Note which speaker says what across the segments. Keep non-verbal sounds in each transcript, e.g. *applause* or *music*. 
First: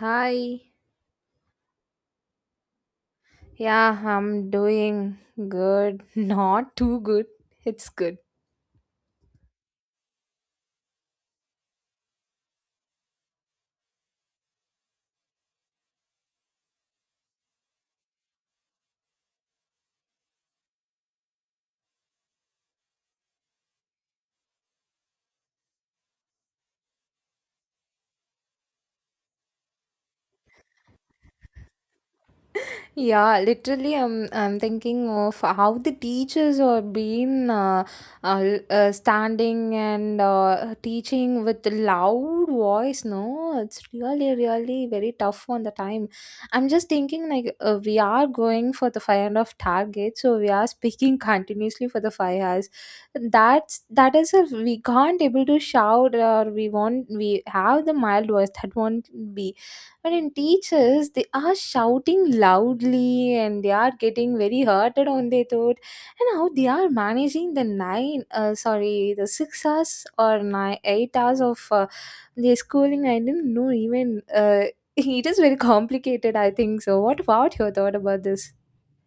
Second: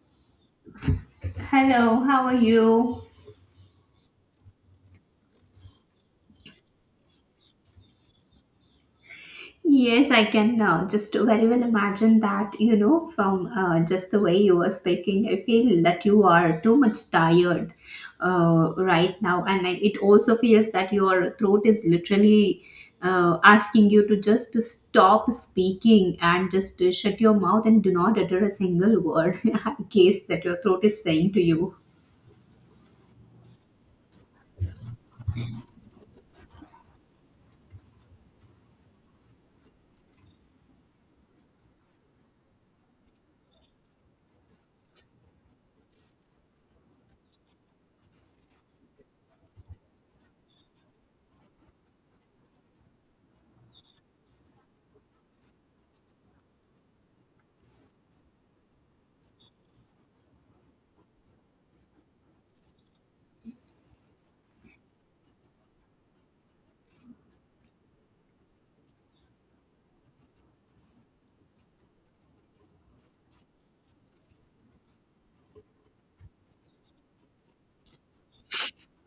Speaker 1: Hi.
Speaker 2: Hello, how are you?
Speaker 1: Yeah, I'm doing good. *laughs* Not too good. It's good.
Speaker 2: Yes, I can just very well imagine that, you know, from just the way you were speaking. I feel that you are too much tired right now. And I, it also feels that your throat is literally asking you to just to stop speaking and just to shut your mouth and do not utter a single word. *laughs* I guess that your throat is saying to you.
Speaker 1: Yeah, literally, I'm thinking of how the teachers are being standing and teaching with the loud voice. No, it's really, really very tough on the time. I'm just thinking like we are going for the five and of target, so we are *laughs* speaking continuously for the 5 hours. That is if we can't able to shout or we want we have the mild voice that won't be. But in teachers they are shouting loudly and they are getting very hurted on their throat, and how they are managing the nine sorry, the 6 hours or 9 8 hours of their schooling, I didn't know even. uh, *laughs* it is very complicated, I think. So what about your thought about this?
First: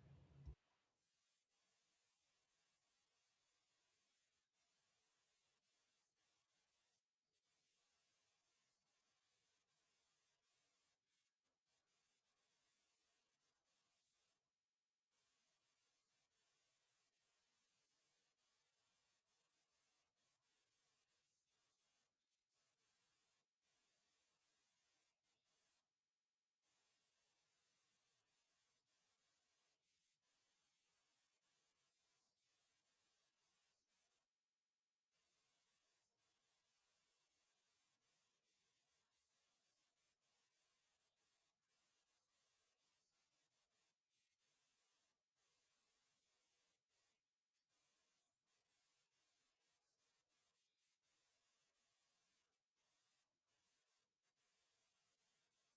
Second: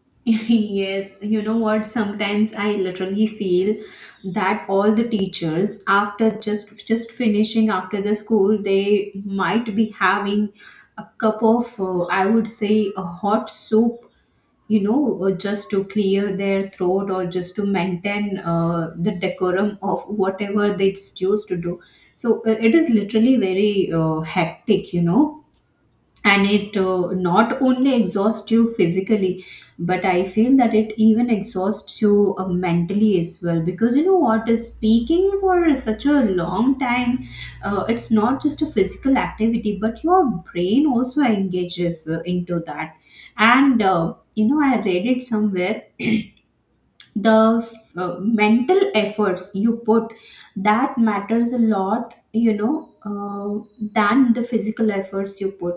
Speaker 2: *laughs* Yes, you know what? Sometimes I literally feel that all the teachers after just finishing after the school, they might be having a cup of I would say a hot soup, you know, just to clear their throat or just to maintain the decorum of whatever they choose to do. So it is literally very hectic, you know, and it not only exhausts you physically, but I feel that it even exhausts you mentally as well, because you know what, is speaking for such a long time, it's not just a physical activity, but your brain also engages into that. And you know, I read it somewhere, the mental efforts you put, that matters a lot, you know, than the physical efforts you put,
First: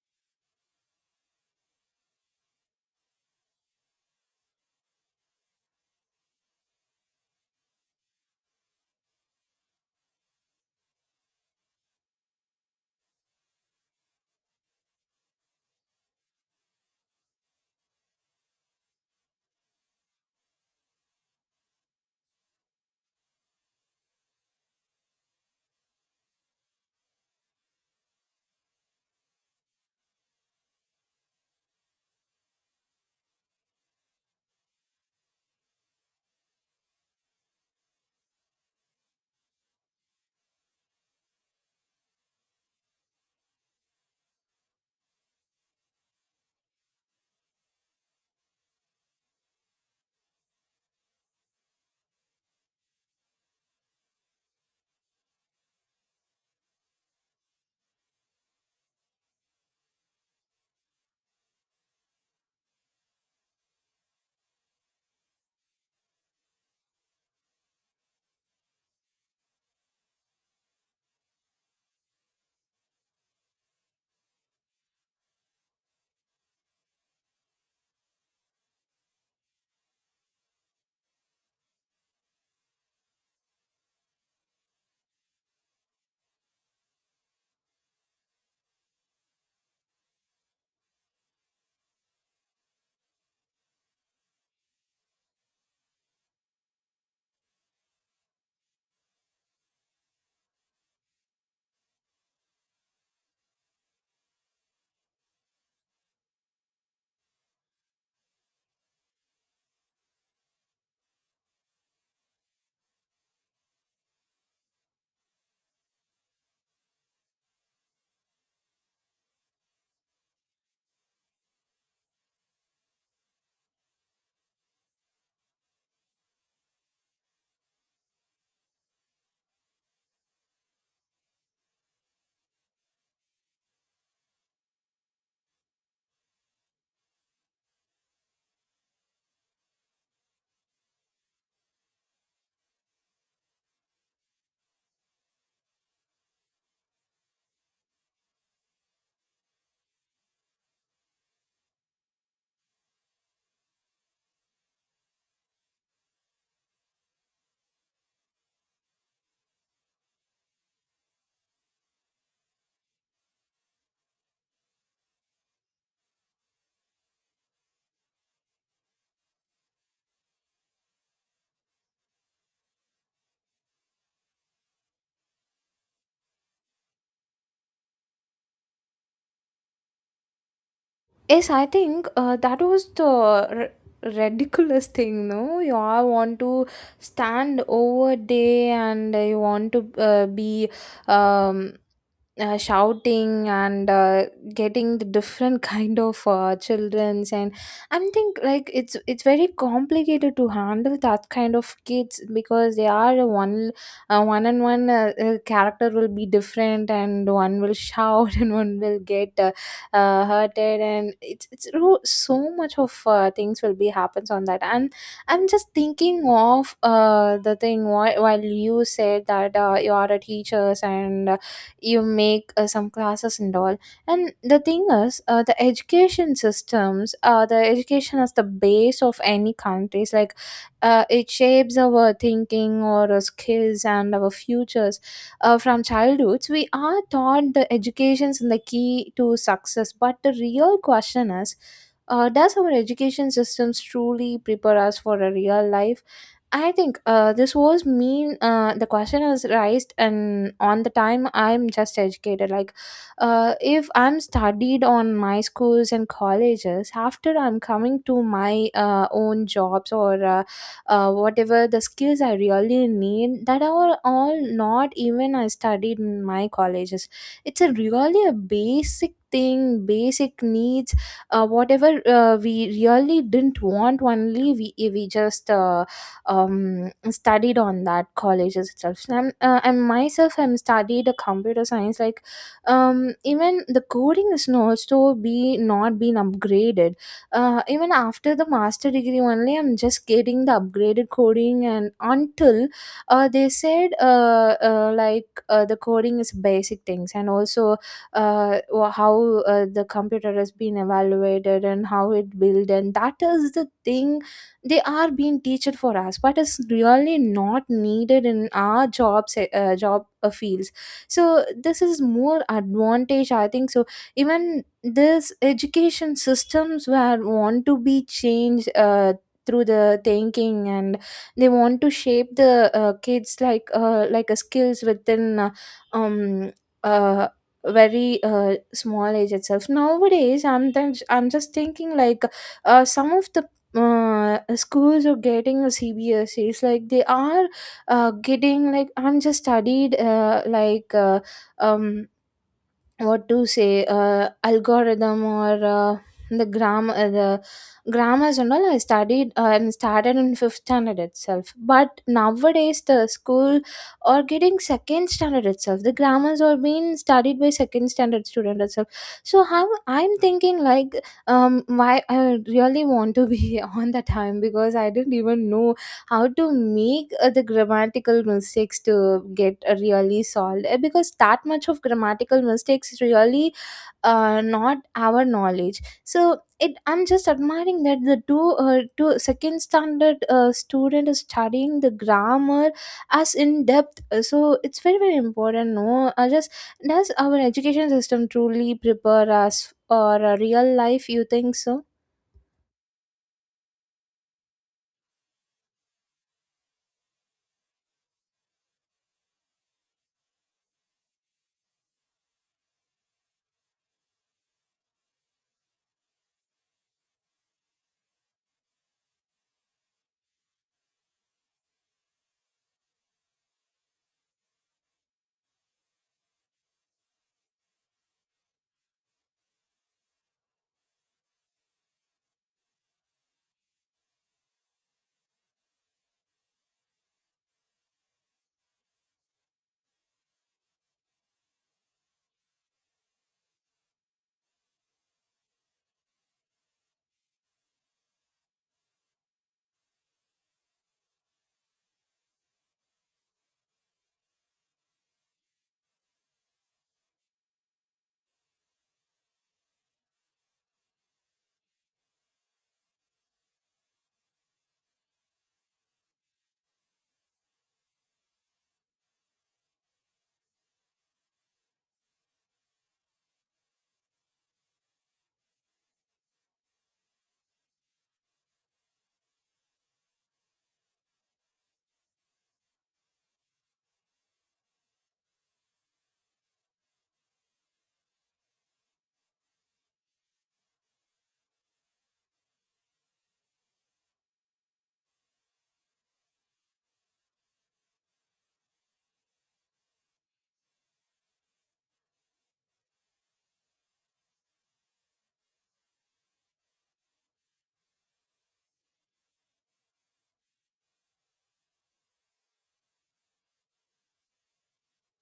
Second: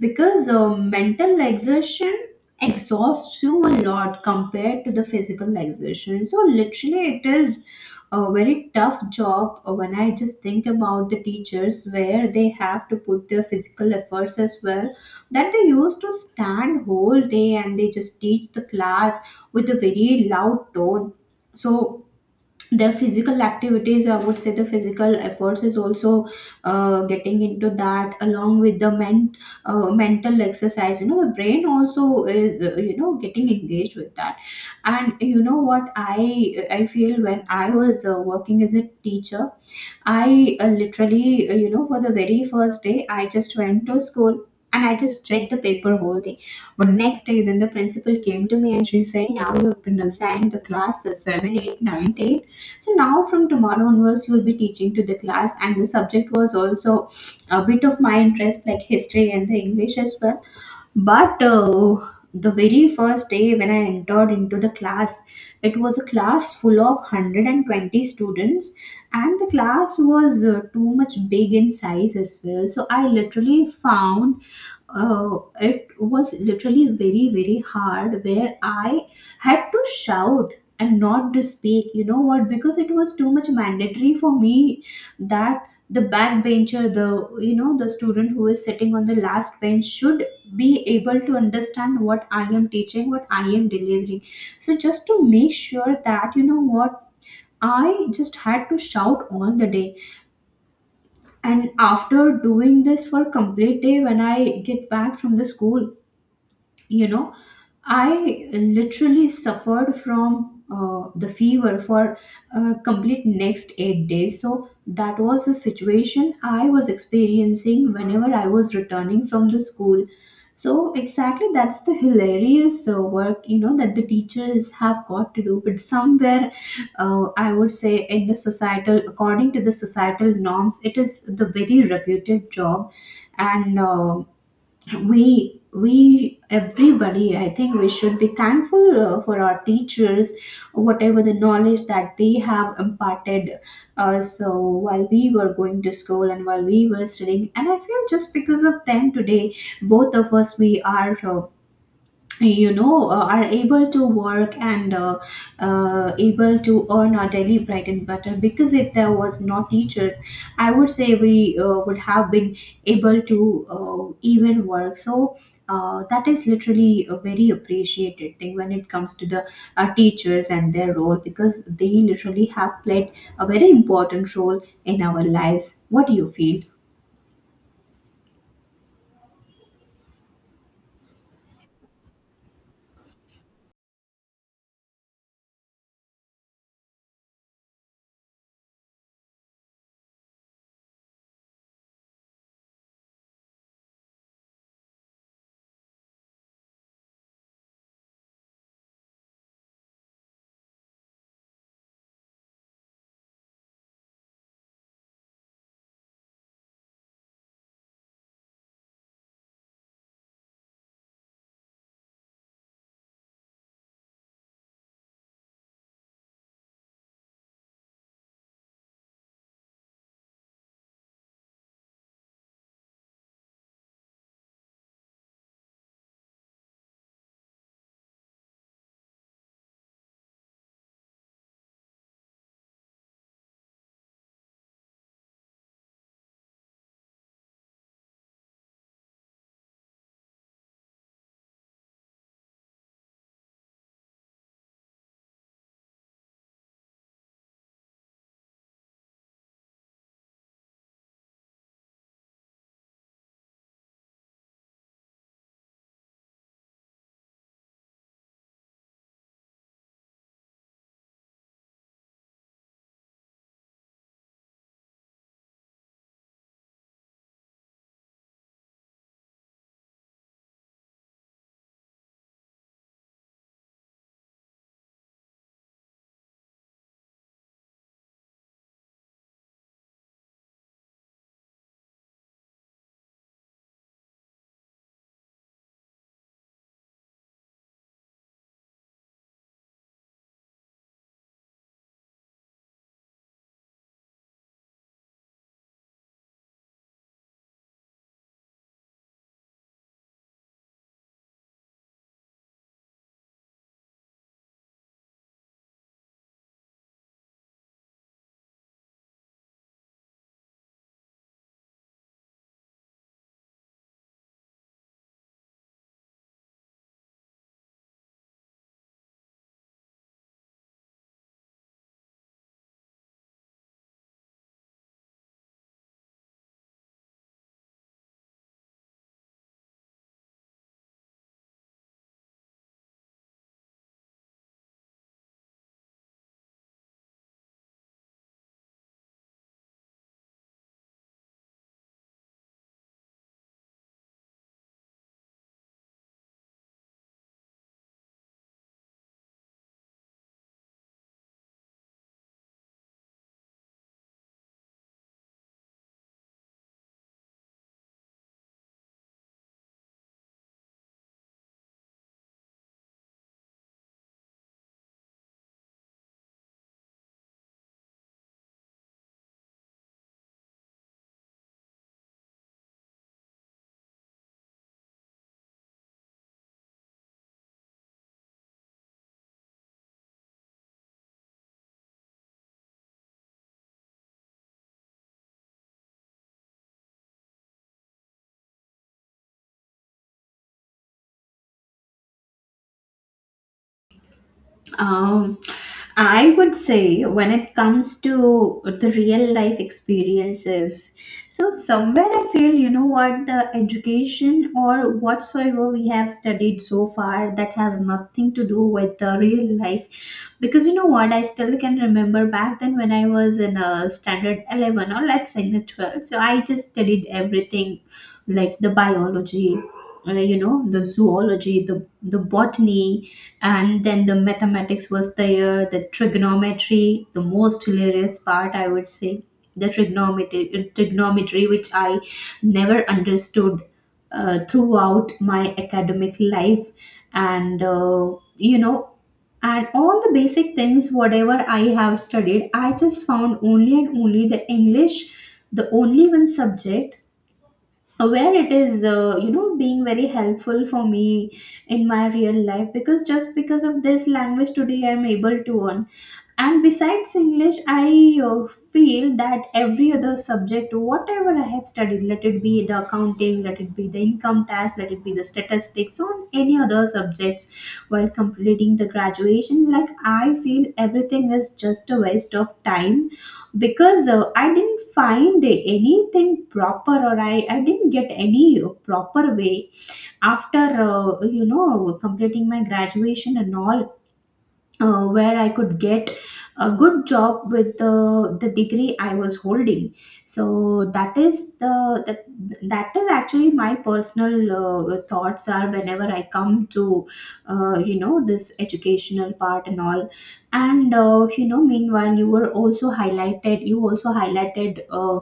Speaker 2: because mental exertion exhausts you a lot compared to the physical exertion. So literally it is a very tough job when I just think about the teachers, where they have to put their physical efforts as well, that they used to stand whole day and they just teach the class with a very loud tone. So their physical activities, I would say the physical efforts, is also getting into that along with the mental exercise, you know, the brain also is you know, getting engaged with that. And you know what, I feel when I was working as a teacher, I literally, you know, for the very first day, I just went to school and I just checked the paper whole day. But next day, then the principal came to me and she said, now you have been assigned the class 7, 8, 9, 10. So now from tomorrow onwards, you will be teaching to the class. And the subject was also a bit of my interest, like history and the English as well, but the very first day when I entered into the class, it was a class full of 120 students, and the class was too much big in size as well. So I literally found it was literally very very hard, where I had to shout and not to speak, you know what, because it was too much mandatory for me that the backbencher, the, you know, the student who is sitting on the last bench should be able to understand what I am teaching, what I am delivering. So just to make sure that, you know what, I just had to shout all the day. And after doing this for complete day, when I get back from the school, you know, I literally suffered from the fever for complete next 8 days. So that was the situation I was experiencing whenever I was returning from the school. So exactly, that's the hilarious work, you know, that the teachers have got to do. But somewhere I would say in the societal, according to the societal norms, it is the very reputed job. And we everybody, I think we should be thankful for our teachers, whatever the knowledge that they have imparted, so while we were going to school and while we were studying. And I feel just because of them today both of us, we are you know are able to work and able to earn our daily bread and butter. Because if there was no teachers, I would say we would have been able to even work. So that is literally a very appreciated thing when it comes to the teachers and their role, because they literally have played a very important role in our lives. What do you feel?
Speaker 1: Yes, I think that was the ridiculous thing, no? You all want to stand over day and you want to be um, shouting and getting the different *laughs* kind of childrens. And I think like it's very complicated to handle that kind of kids because they are a one one and one character will be different, and one will shout *laughs* and one will get hurted, and it's so much of things will be happens on that. And I'm just thinking of the thing, while you said that you are a teachers and you make some classes and all. And the thing is, the education systems, the education is the base of any countries, like it shapes our thinking or our skills and our futures. From childhoods, we are taught the education's in the key to success. But the real question is, does our education systems truly prepare us for a real life? I think this was mean. The question was raised, and on the time I'm just educated. Like, if I'm studied on my schools and colleges, after I'm coming to my own jobs or whatever the skills I really need, that are all not even I studied in my colleges. It's a really a basic thing, basic needs, whatever we really didn't want, only we just studied on that colleges itself. So I'm, and myself I'm studied a computer science, like even the coding is not so be not been upgraded, even after the master degree only I'm just getting the upgraded coding. And until they said like the coding is basic things, and also how the computer has been evaluated and how it built, and that is the thing they are being teached for us. But it's really not needed in our job fields. So this is more advantage, I think. So even this education systems were want to be changed through the thinking, and they want to shape the kids like a skills within um uh very small age itself nowadays. I'm then I'm just thinking like some of the schools are getting a cbse's, like they are getting, like I'm just studied like um what to say, algorithm or the grammars and all I studied and started in fifth standard itself. But nowadays the school are getting second standard itself, the grammars are being studied by second standard student itself. So how I'm thinking like, why I really want to be *laughs* on the time, because I didn't even know how to make the grammatical mistakes to get really solved. Because that much of grammatical mistakes is really not our knowledge. So it I'm just admiring that the two second standard student is studying the grammar as in depth. So it's very very important, no? Just, does our education system truly prepare us for a real life? You think so?
Speaker 2: Um, I would say when it comes to the real life experiences, so somewhere I feel, you know what, the education or whatsoever we have studied so far, that has nothing to do with the real life. Because you know what, I still can remember back then when I was in a standard 11, or let's say in a 12. So I just studied everything like the biology, you know, the zoology, the botany, and then the mathematics was there, the trigonometry, the most hilarious part, I would say the trigonometry which I never understood throughout my academic life. And you know, and all the basic things, whatever I have studied, I just found only and only the English, the only one subject where it is you know, being very helpful for me in my real life, because just because of this language today I'm able to earn. And besides English, I feel that every other subject, whatever I have studied, let it be the accounting, let it be the income tax, let it be the statistics, or any other subjects while completing the graduation, like I feel everything is just a waste of time. Because I didn't find anything proper, or I didn't get any proper way after you know, completing my graduation and all, where I could get a good job with the degree I was holding. So that is the that, that is actually my personal thoughts are whenever I come to you know, this educational part and all. And you know, meanwhile, you were also highlighted. You also highlighted. Uh,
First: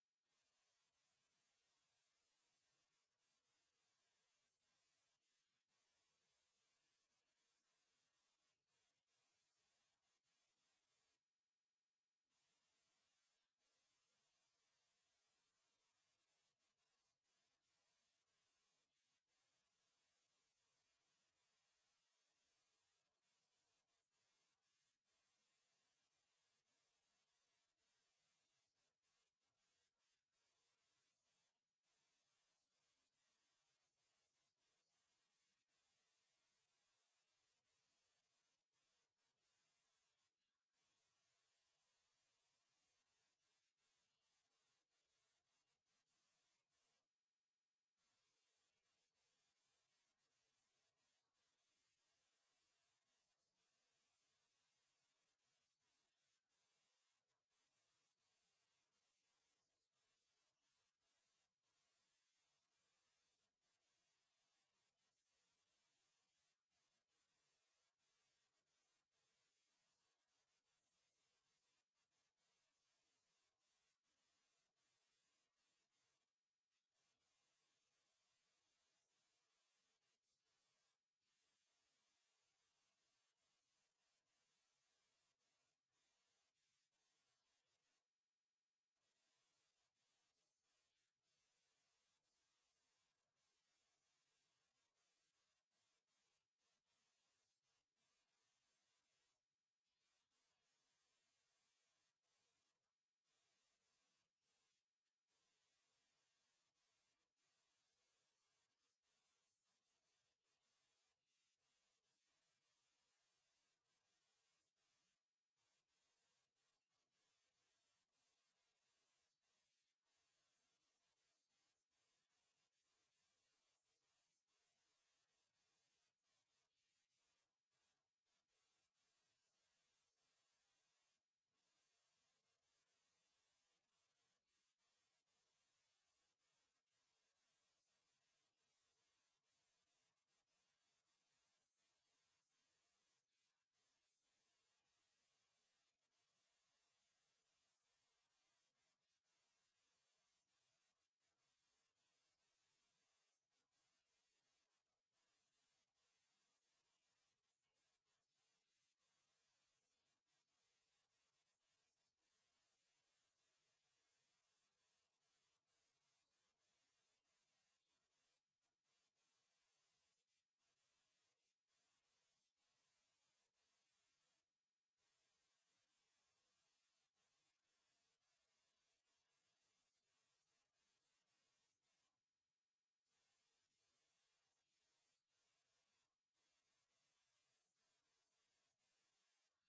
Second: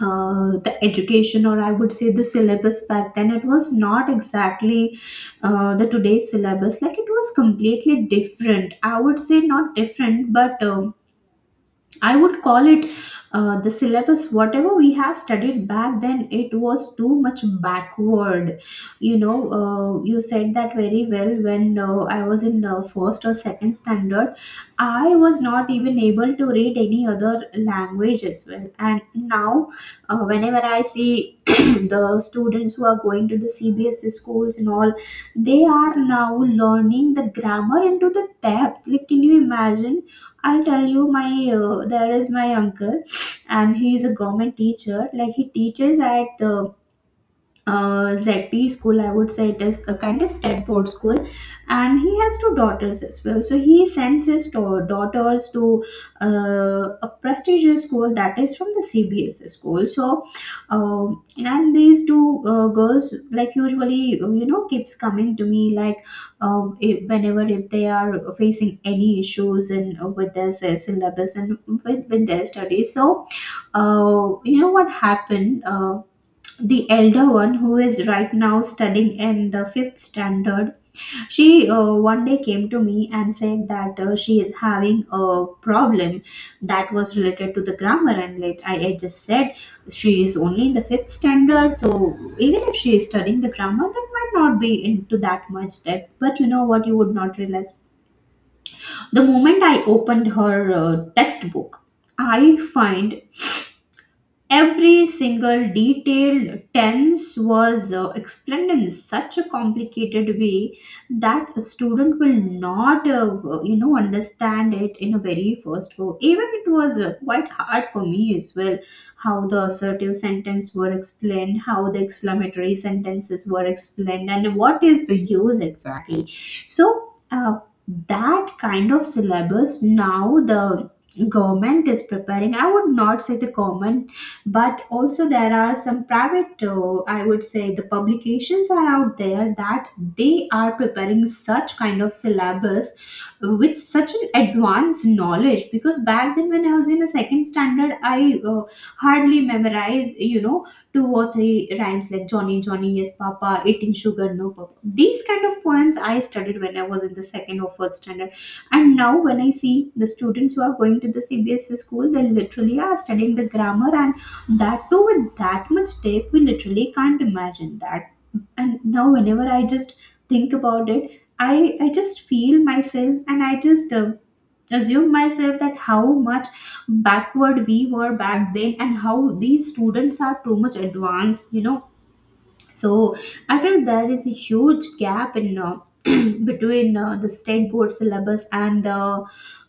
Speaker 2: uh, The education, or I would say the syllabus back then, it was not exactly the today's syllabus. Like, it was completely different, I would say, not different, but I would call it the syllabus, whatever we have studied back then, it was too much backward. You know, you said that very well. When I was in first or second standard, I was not even able to read any other language as well. And now, whenever I see *clears throat* the students who are going to the CBSE schools and all, they are now learning the grammar into the depth. Like, can you imagine? I'll tell you, my there is my uncle, and he is a government teacher. Like, he teaches at the ZP school, I would say it is a kind of state board school, and he has two daughters as well. So he sends his daughters to a prestigious school that is from the CBSE school. So and these two girls, like usually, you know, keeps coming to me like if, whenever if they are facing any issues in with their syllabus and with their studies. So you know what happened? The elder one who is right now studying in the fifth standard, she one day came to me and said that she is having a problem that was related to the grammar. And like I just said, she is only in the fifth standard, so even if she is studying the grammar, that might not be into that much depth. But you know what, you would not realize, the moment I opened her textbook, I find every single detailed tense was explained in such a complicated way that a student will not, you know, understand it in a very first go. Even it was quite hard for me as well, how the assertive sentence were explained, how the exclamatory sentences were explained, and what is the use exactly. So that kind of syllabus now the government is preparing. I would not say the government, but also there are some private, I would say, the publications are out there that they are preparing such kind of syllabus with such an advanced knowledge. Because back then when I was in the second standard, I hardly memorized, you know, two or three rhymes like Johnny Johnny yes papa, eating sugar no papa. These kind of poems I studied when I was in the second or first standard. And now when I see the students who are going to the CBSE school, they literally are studying the grammar, and that too with that much tape, we literally can't imagine that. And now whenever I just think about it, I just feel myself, and I just assume myself that how much backward we were back then, and how these students are too much advanced, you know. So I feel there is a huge gap in *clears throat* between the state board syllabus and uh,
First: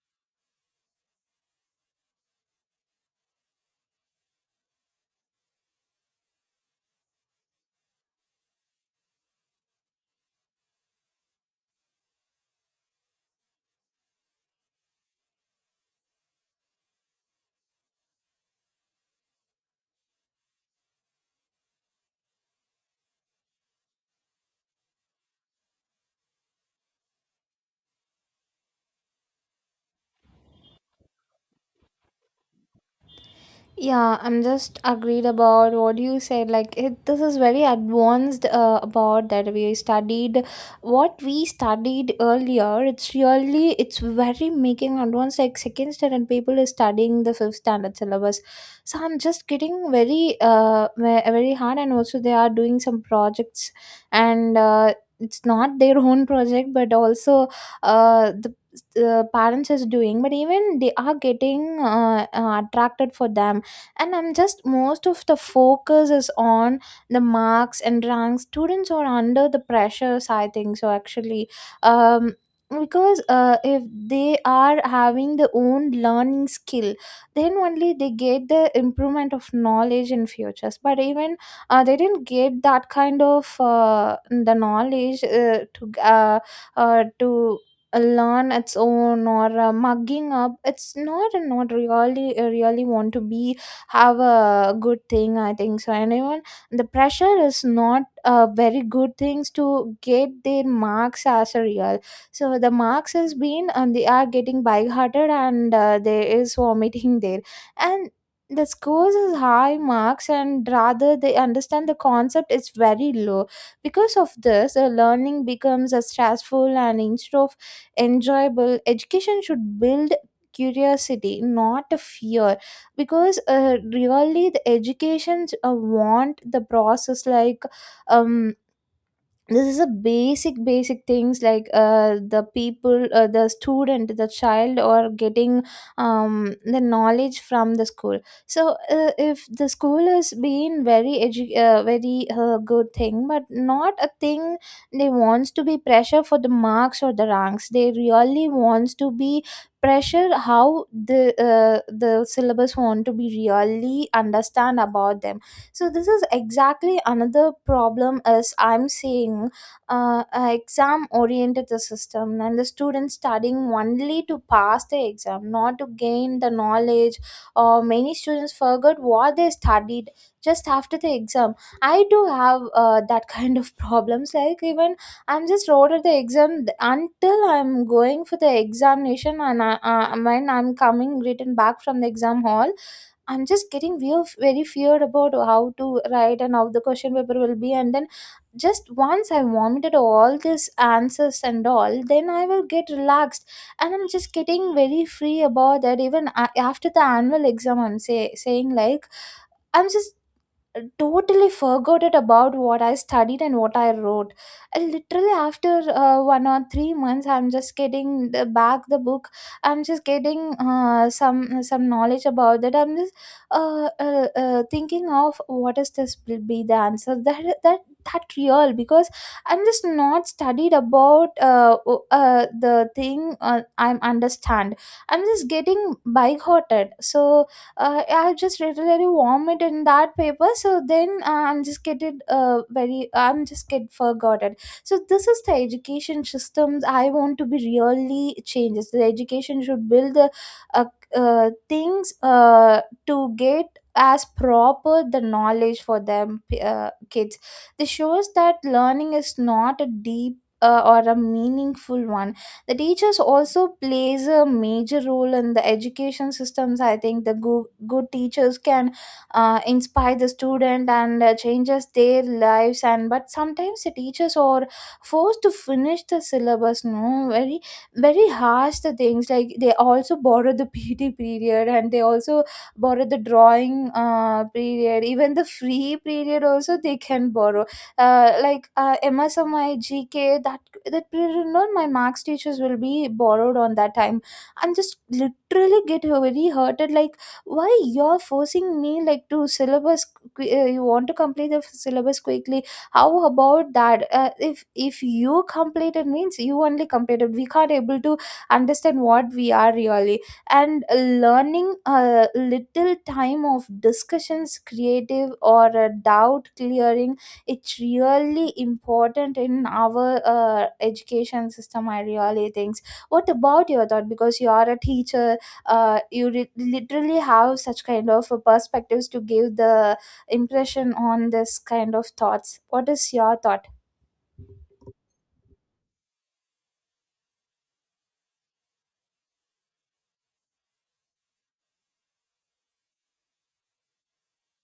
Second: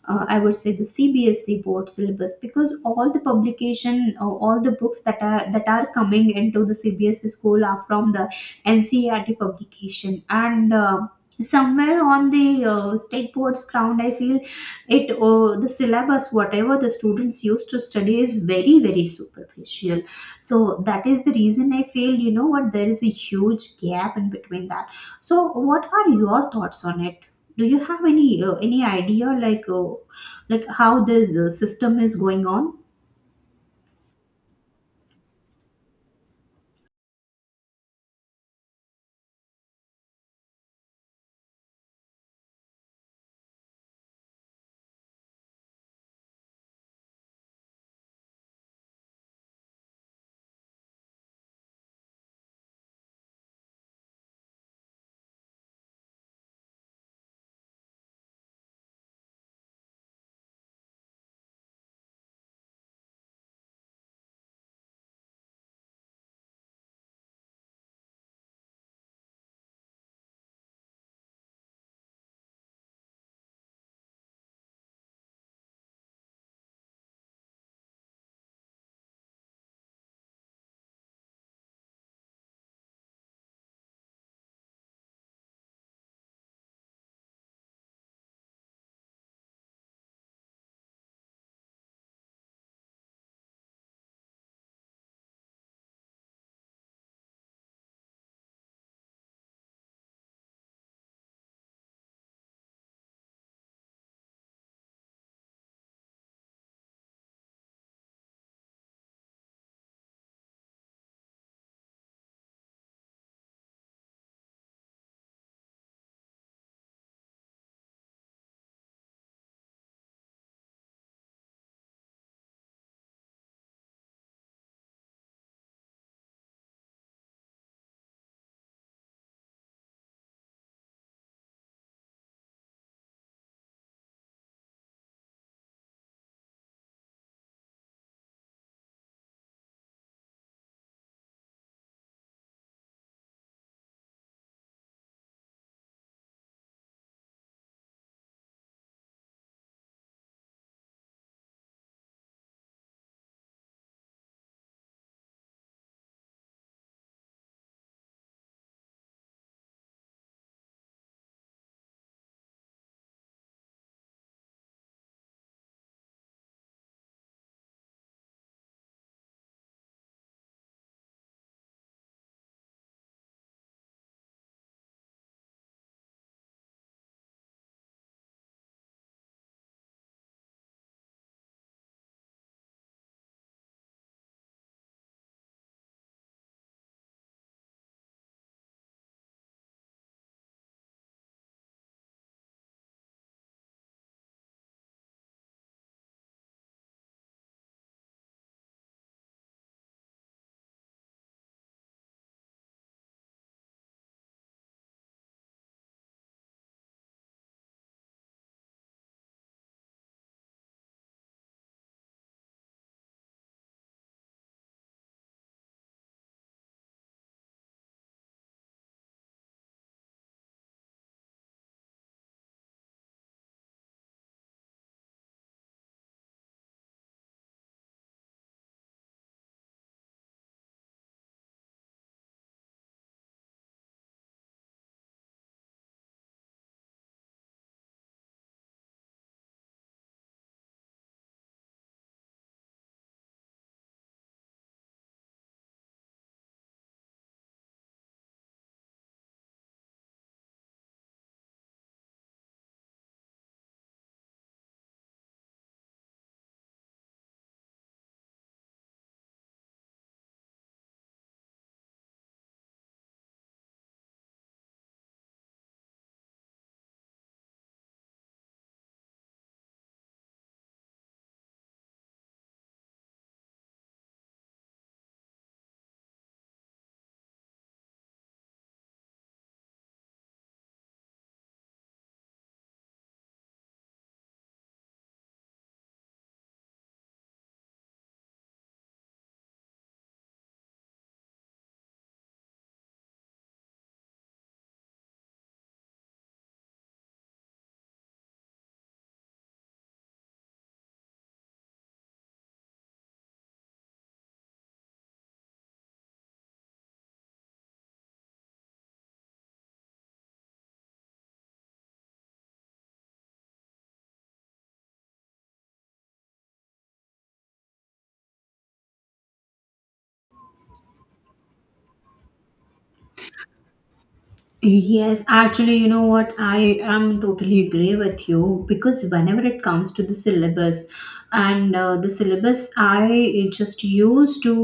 Speaker 2: uh, I would say the CBSE board syllabus, because all the publication, all the books that are coming into the CBSE school are from the NCERT publication. And. Somewhere on the state board's ground, I feel it, the syllabus whatever the students used to study is very very superficial. So that is the reason I feel, you know what, there is a huge gap in between that. So what are your thoughts on it? Do you have any idea like, like how this system is going on?
Speaker 1: Yeah, I'm just agreed about what you said. Like, it, this is very advanced about that we studied. What we studied earlier, it's really it's very making advanced. Like second standard people is studying the fifth standard syllabus, so I'm just getting very very hard. And also they are doing some projects, and it's not their own project, but also uh the. The parents is doing. But even they are getting attracted for them. And I'm just most of the focus is on the marks and ranks, students are under the pressures, I think so actually. um because if they are having the own learning skill, then only they get the improvement of knowledge in futures. But even they didn't get that kind of the knowledge to learn its own, or mugging up, it's not really really want to be have a good thing, I think so. And even the pressure is not very good things to get their marks as a real. So the marks has been, and they are getting big-hearted, and there is vomiting there. And the scores is high marks, and rather they understand the concept is very low. Because of this the learning becomes a stressful, and instead of enjoyable, education should build curiosity, not a fear. Because really the educations want the process like, um this is a basic basic things, like the student, the child or getting the knowledge from the school. So if the school has been very good thing, but not a thing. They wants to be pressure for the marks or the ranks, they really wants to be pressure. How the syllabus want to be really understand about them. So this is exactly another problem as I'm seeing. Exam oriented, the system, and the students studying only to pass the exam, not to gain the knowledge. Or many students forgot what they studied just after the exam. I do have that *laughs* kind of problems, like even I'm just wrote at the exam, until I'm going for the examination. And I, when I'm coming written back from the exam hall, I'm just getting real, very feared about how to write and how the question paper will be. And then just once I vomited all these answers and all, then I will get relaxed. And I'm just getting very free about that. Even after the annual exam, I'm saying like, I'm just totally forgot it about what I studied and what I wrote. I literally, after 1 or 3 months, I'm just getting the, back the book. I'm just getting some knowledge about that. I'm just thinking of what is this will be the answer, that real. Because I'm just not studied about the thing, I'm understand. I'm just getting big hearted. So I just literally vomit in that paper. So then I'm just getting very I'm just get forgotten. So this is the education systems I want to be really changes. The education should build the uh, things to get as proper the knowledge for them kids. This shows that learning is not a deep or a meaningful one. The teachers also plays a major role in the education systems, I think. The good, good teachers can inspire the student and changes their lives. And but sometimes the teachers are forced to finish the syllabus, no, very very harsh the things, like they also borrow the *laughs* pt period, and they also borrow the drawing period, even the free period also they can borrow. Like M S or my GK, that that period, you know, my marks teachers will be borrowed on that time. And just literally get very hurted. Like, why you're forcing me like to syllabus? You want to complete the syllabus quickly? How about that? If you completed means you only completed. We can't able to understand what we are really. And learning a little time of discussions creative or a doubt clearing, it's really important in our education system, I really think. What about your thought? Because you are a teacher, you literally have such kind of perspectives to give the impression on this kind of thoughts. What is your thought?
Speaker 2: Yes, actually, you know what? I am totally agree with you, because whenever it comes to the syllabus, and the syllabus, I just used to,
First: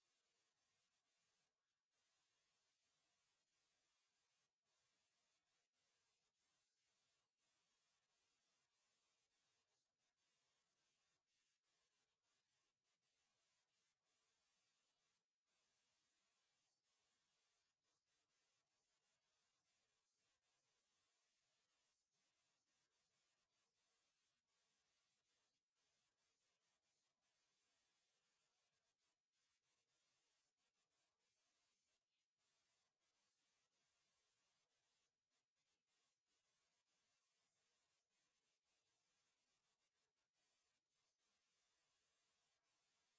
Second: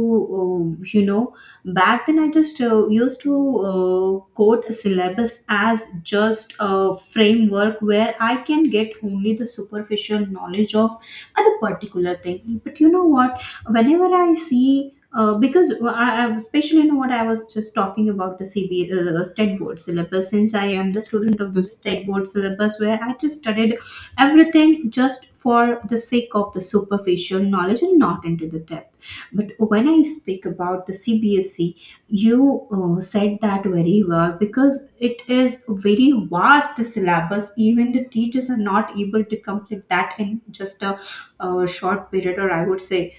Speaker 2: you know, back then I just used to quote a syllabus as just a framework where I can get only the superficial knowledge of a particular thing. But you know what? Whenever I see, because I especially in what I was just talking about the CB state board syllabus, since I am the student of the state board syllabus, where I just studied everything just for the sake of the superficial knowledge and not into the depth. But when I speak about the CBSE, you said that very well, because it is a very vast syllabus. Even the teachers are not able to complete that in just a, short period, or I would say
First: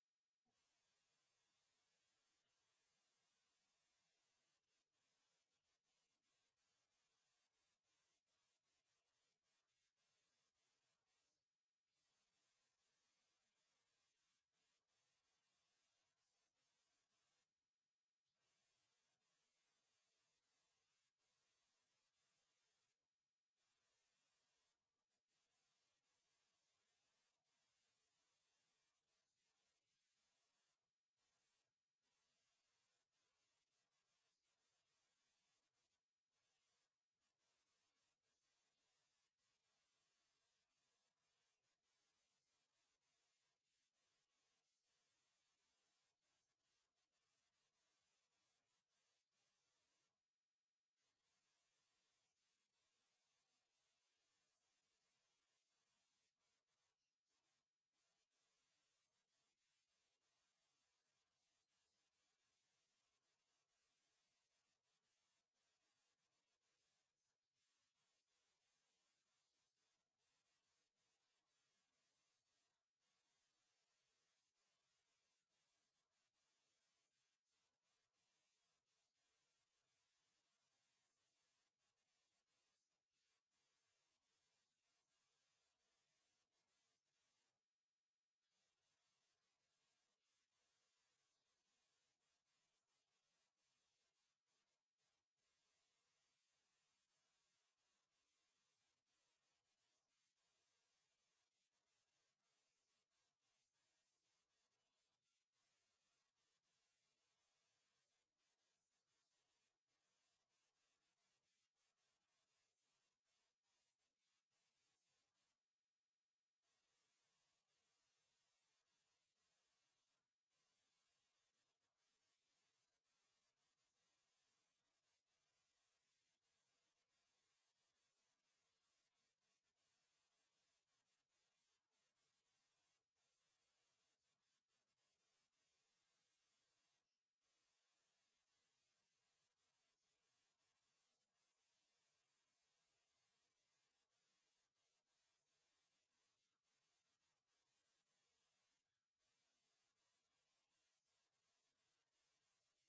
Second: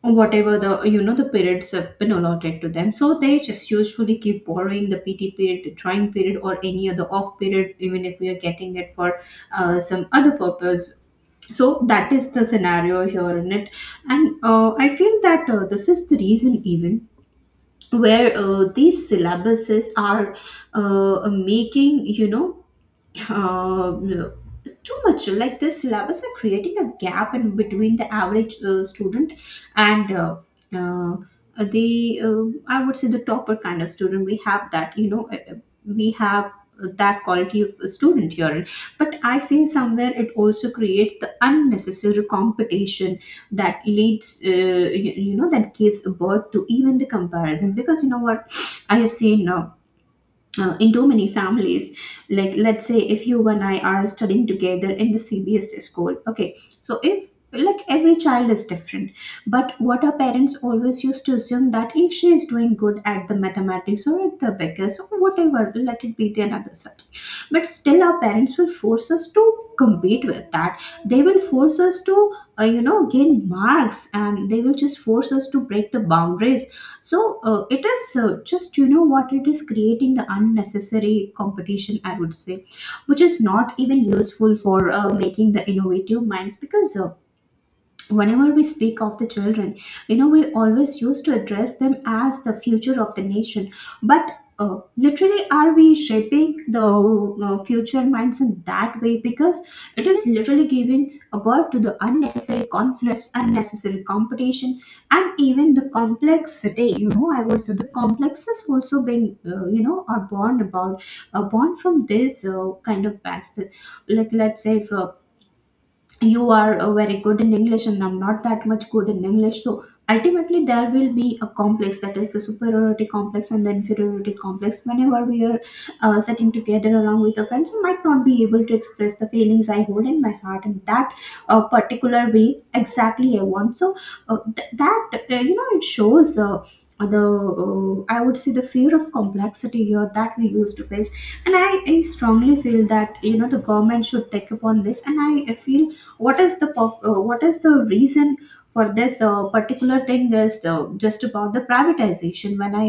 Speaker 2: whatever the, you know, the periods have been allotted to them, so they just usually keep borrowing the pt period, the trying period, or any other off period, even if we are getting it for some other purpose. So that is the scenario here in it. And I feel that this is the reason, even where these syllabuses are making, you know, uh, it's too much. Like the syllabus are creating a gap in between the average student and uh, the I would say the topper kind of student, we have that, you know, we have that quality of student here. But I feel somewhere it also creates the unnecessary competition that leads, you know, that gives birth to even the comparison. Because you know what, I have seen now, in too many families, like let's say if you and I are studying together in the CBSE school, okay, so if, like every child is different, but what our parents always used to assume that if she is doing good at the mathematics or at the beggars or whatever, let it be the another subject, but still our parents will force us to compete with that. They will force us to you know, gain marks, and they will just force us to break the boundaries. So it is, just you know what, it is creating the unnecessary competition, I would say, which is not even useful for making the innovative minds. Because whenever we speak of the children, you know, we always used to address them as the future of the nation. But literally, are we shaping the future minds in that way? Because it is literally giving a birth to the unnecessary conflicts, unnecessary competition, and even the complexity, you know, I would say the complexes also being, you know, are born about, born from this kind of backslid. Like let's say if you are very good in english and I'm not that much good in english, so ultimately there will be a complex, that is the superiority complex and the inferiority complex. Whenever we are sitting together along with our friends, I might not be able to express the feelings I hold in my heart in that particular way exactly I want. So th- that you know, it shows, the I would say the fear of complexity here that we used to face. And I strongly feel that, you know, the government should take upon this, and I feel what is the what is the reason for this particular thing is just about the privatization. When I,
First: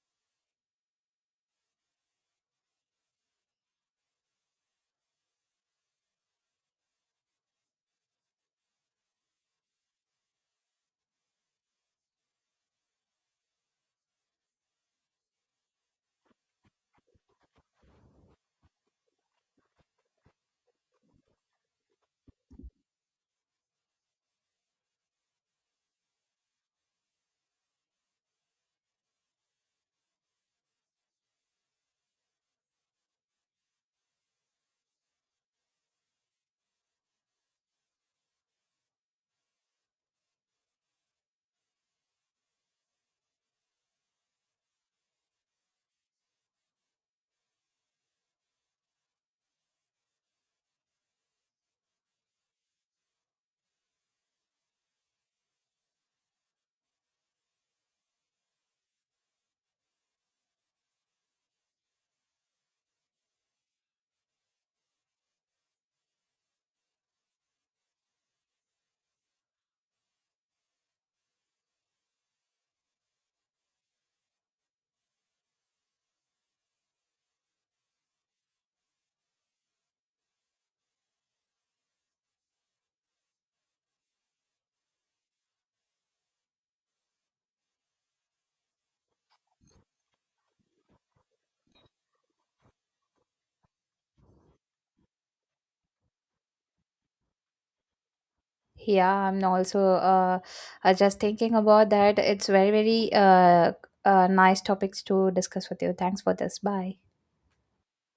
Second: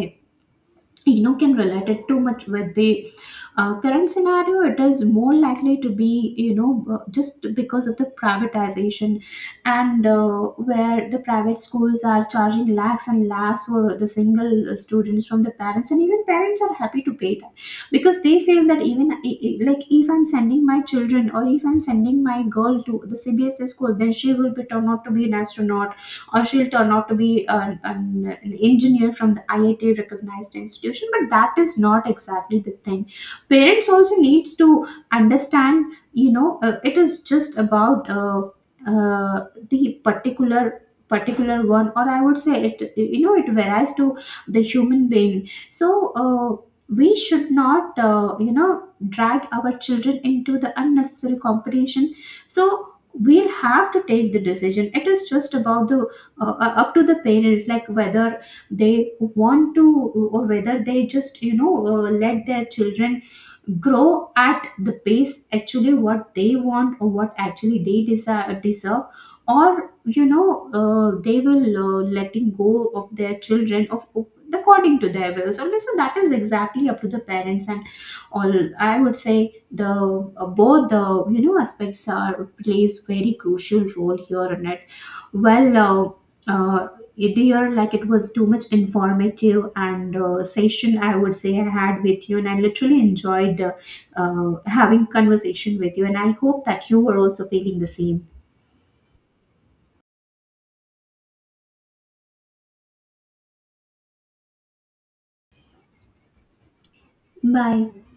Speaker 2: you know, can relate it too much with the current scenario, it is more likely to be, you know, just because of the privatization. And where the private schools are charging lakhs and lakhs for the single students from the parents, and even parents are happy to pay that. Because they feel that, even like if I'm sending my children or if I'm sending my girl to the CBSE school, then she will be turned out to be an astronaut, or she'll turn out to be an engineer from the IIT recognized institution. But that is not exactly the thing. Parents also needs to understand, you know, it is just about the particular, particular one, or I would say, it, you know, it varies to the human being. So we should not, you know, drag our children into the unnecessary competition. So we'll have to take the decision. It is just about the up to the parents, like whether they want to, or whether they just, you know, let their children grow at the pace actually what they want or what actually they desire, deserve, or you know, they will letting go of their children of according to their wills only. So that is exactly up to the parents. And all, I would say, the both the, you know, aspects are plays very crucial role here in it. Well, uh, dear, like it was too much informative and session, I would say, I had with you, and I literally enjoyed having conversation with you, and I hope that you were also feeling the same.
Speaker 1: Yeah, I'm also uh, just thinking about that. It's very, very uh, nice topics to discuss with you. Thanks for this. Bye.
Speaker 2: Bye.